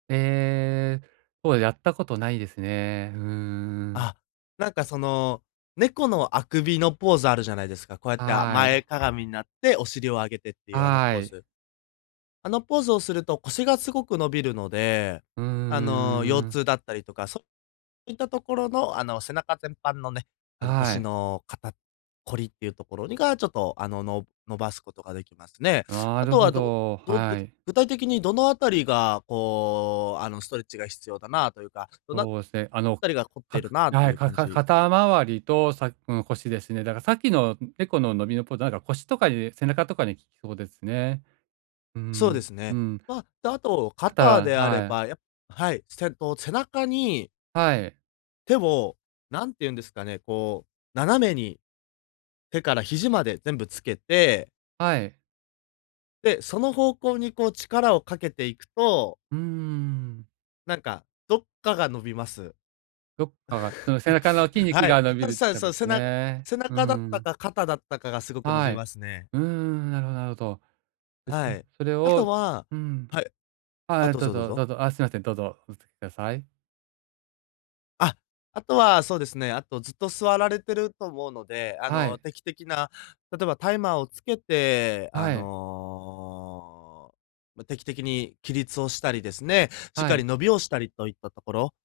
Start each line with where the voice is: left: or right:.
right: ええ、そうやったことないですね。うーん。
left: あ、なんかその、猫のあくびのポーズあるじゃないですか。こうやって
right: はい。
left: 前かがみになって、お尻を上げてっていうあの
right: は
left: ポー
right: い。
left: ズ。あのポーズをすると腰がすごく伸びるので、
right: う
left: あの、腰
right: んうん。
left: 痛だったりとか、そういったところのあの、背中全般のね、あの、
right: は
left: 腰
right: い。
left: の肩こりっていうところにが、ちょっとあの、の伸ばすことができますね。
right: な
left: あ
right: る
left: と
right: ほ
left: は、ど
right: ど、
left: ど
right: は
left: ぶ
right: い。
left: 具体的にどのあたりが、こう、あの、ストレッチが必要だなというか、どの
right: そうですね。あの
left: 辺りが凝って
right: か
left: る
right: く
left: なあって
right: は
left: い
right: い、
left: う
right: か
left: 感
right: か
left: じ
right: 肩回りとさうん、腰ですね。だからさっきの猫の伸びのポーズ、なんか腰とかに、背中とかに効きそうですね。う
left: そうで
right: ん、
left: す
right: う
left: ね。
right: ん。
left: ま、で、あと
right: た
left: 肩
right: だ
left: であれ
right: はい。
left: ば、やっはい、せと背中に
right: はい。
left: 手を、何て言うんですかね、こう、斜めに、手から肘まで全部つけて
right: はい。
left: で、その方向にこう力をかけていくと
right: うーん。
left: なんか、どっかが伸びます。
right: どっかが、その背中の筋 肉
left: はい、
right: が伸び
left: ただ、
right: る
left: そ
right: と
left: うで
right: かで
left: す。
right: すか
left: せな
right: ね。
left: 背
right: う
left: 中だった
right: ん。
left: か、肩だったかがすごく伸
right: は
left: び
right: い。
left: ますね。
right: うーん、なるほどなるほど。で、そ
left: はい。
right: それ
left: あと
right: を
left: は
right: うん。
left: はい。あ、
right: はい、
left: どう
right: どう
left: ぞどう
right: ぞど
left: ぞ。
right: うぞ。あ、すいません。どうぞお続けください。
left: あ、あとは、そうですね、あとずっと座られてると思うので、あ
right: は
left: の、
right: い。
left: 定期的な、例えばタイマーをつけて、あ
right: はい。
left: の、ま、定期的に起立をしたりですね、しっ
right: は
left: か
right: い。
left: り伸びをしたりといったところ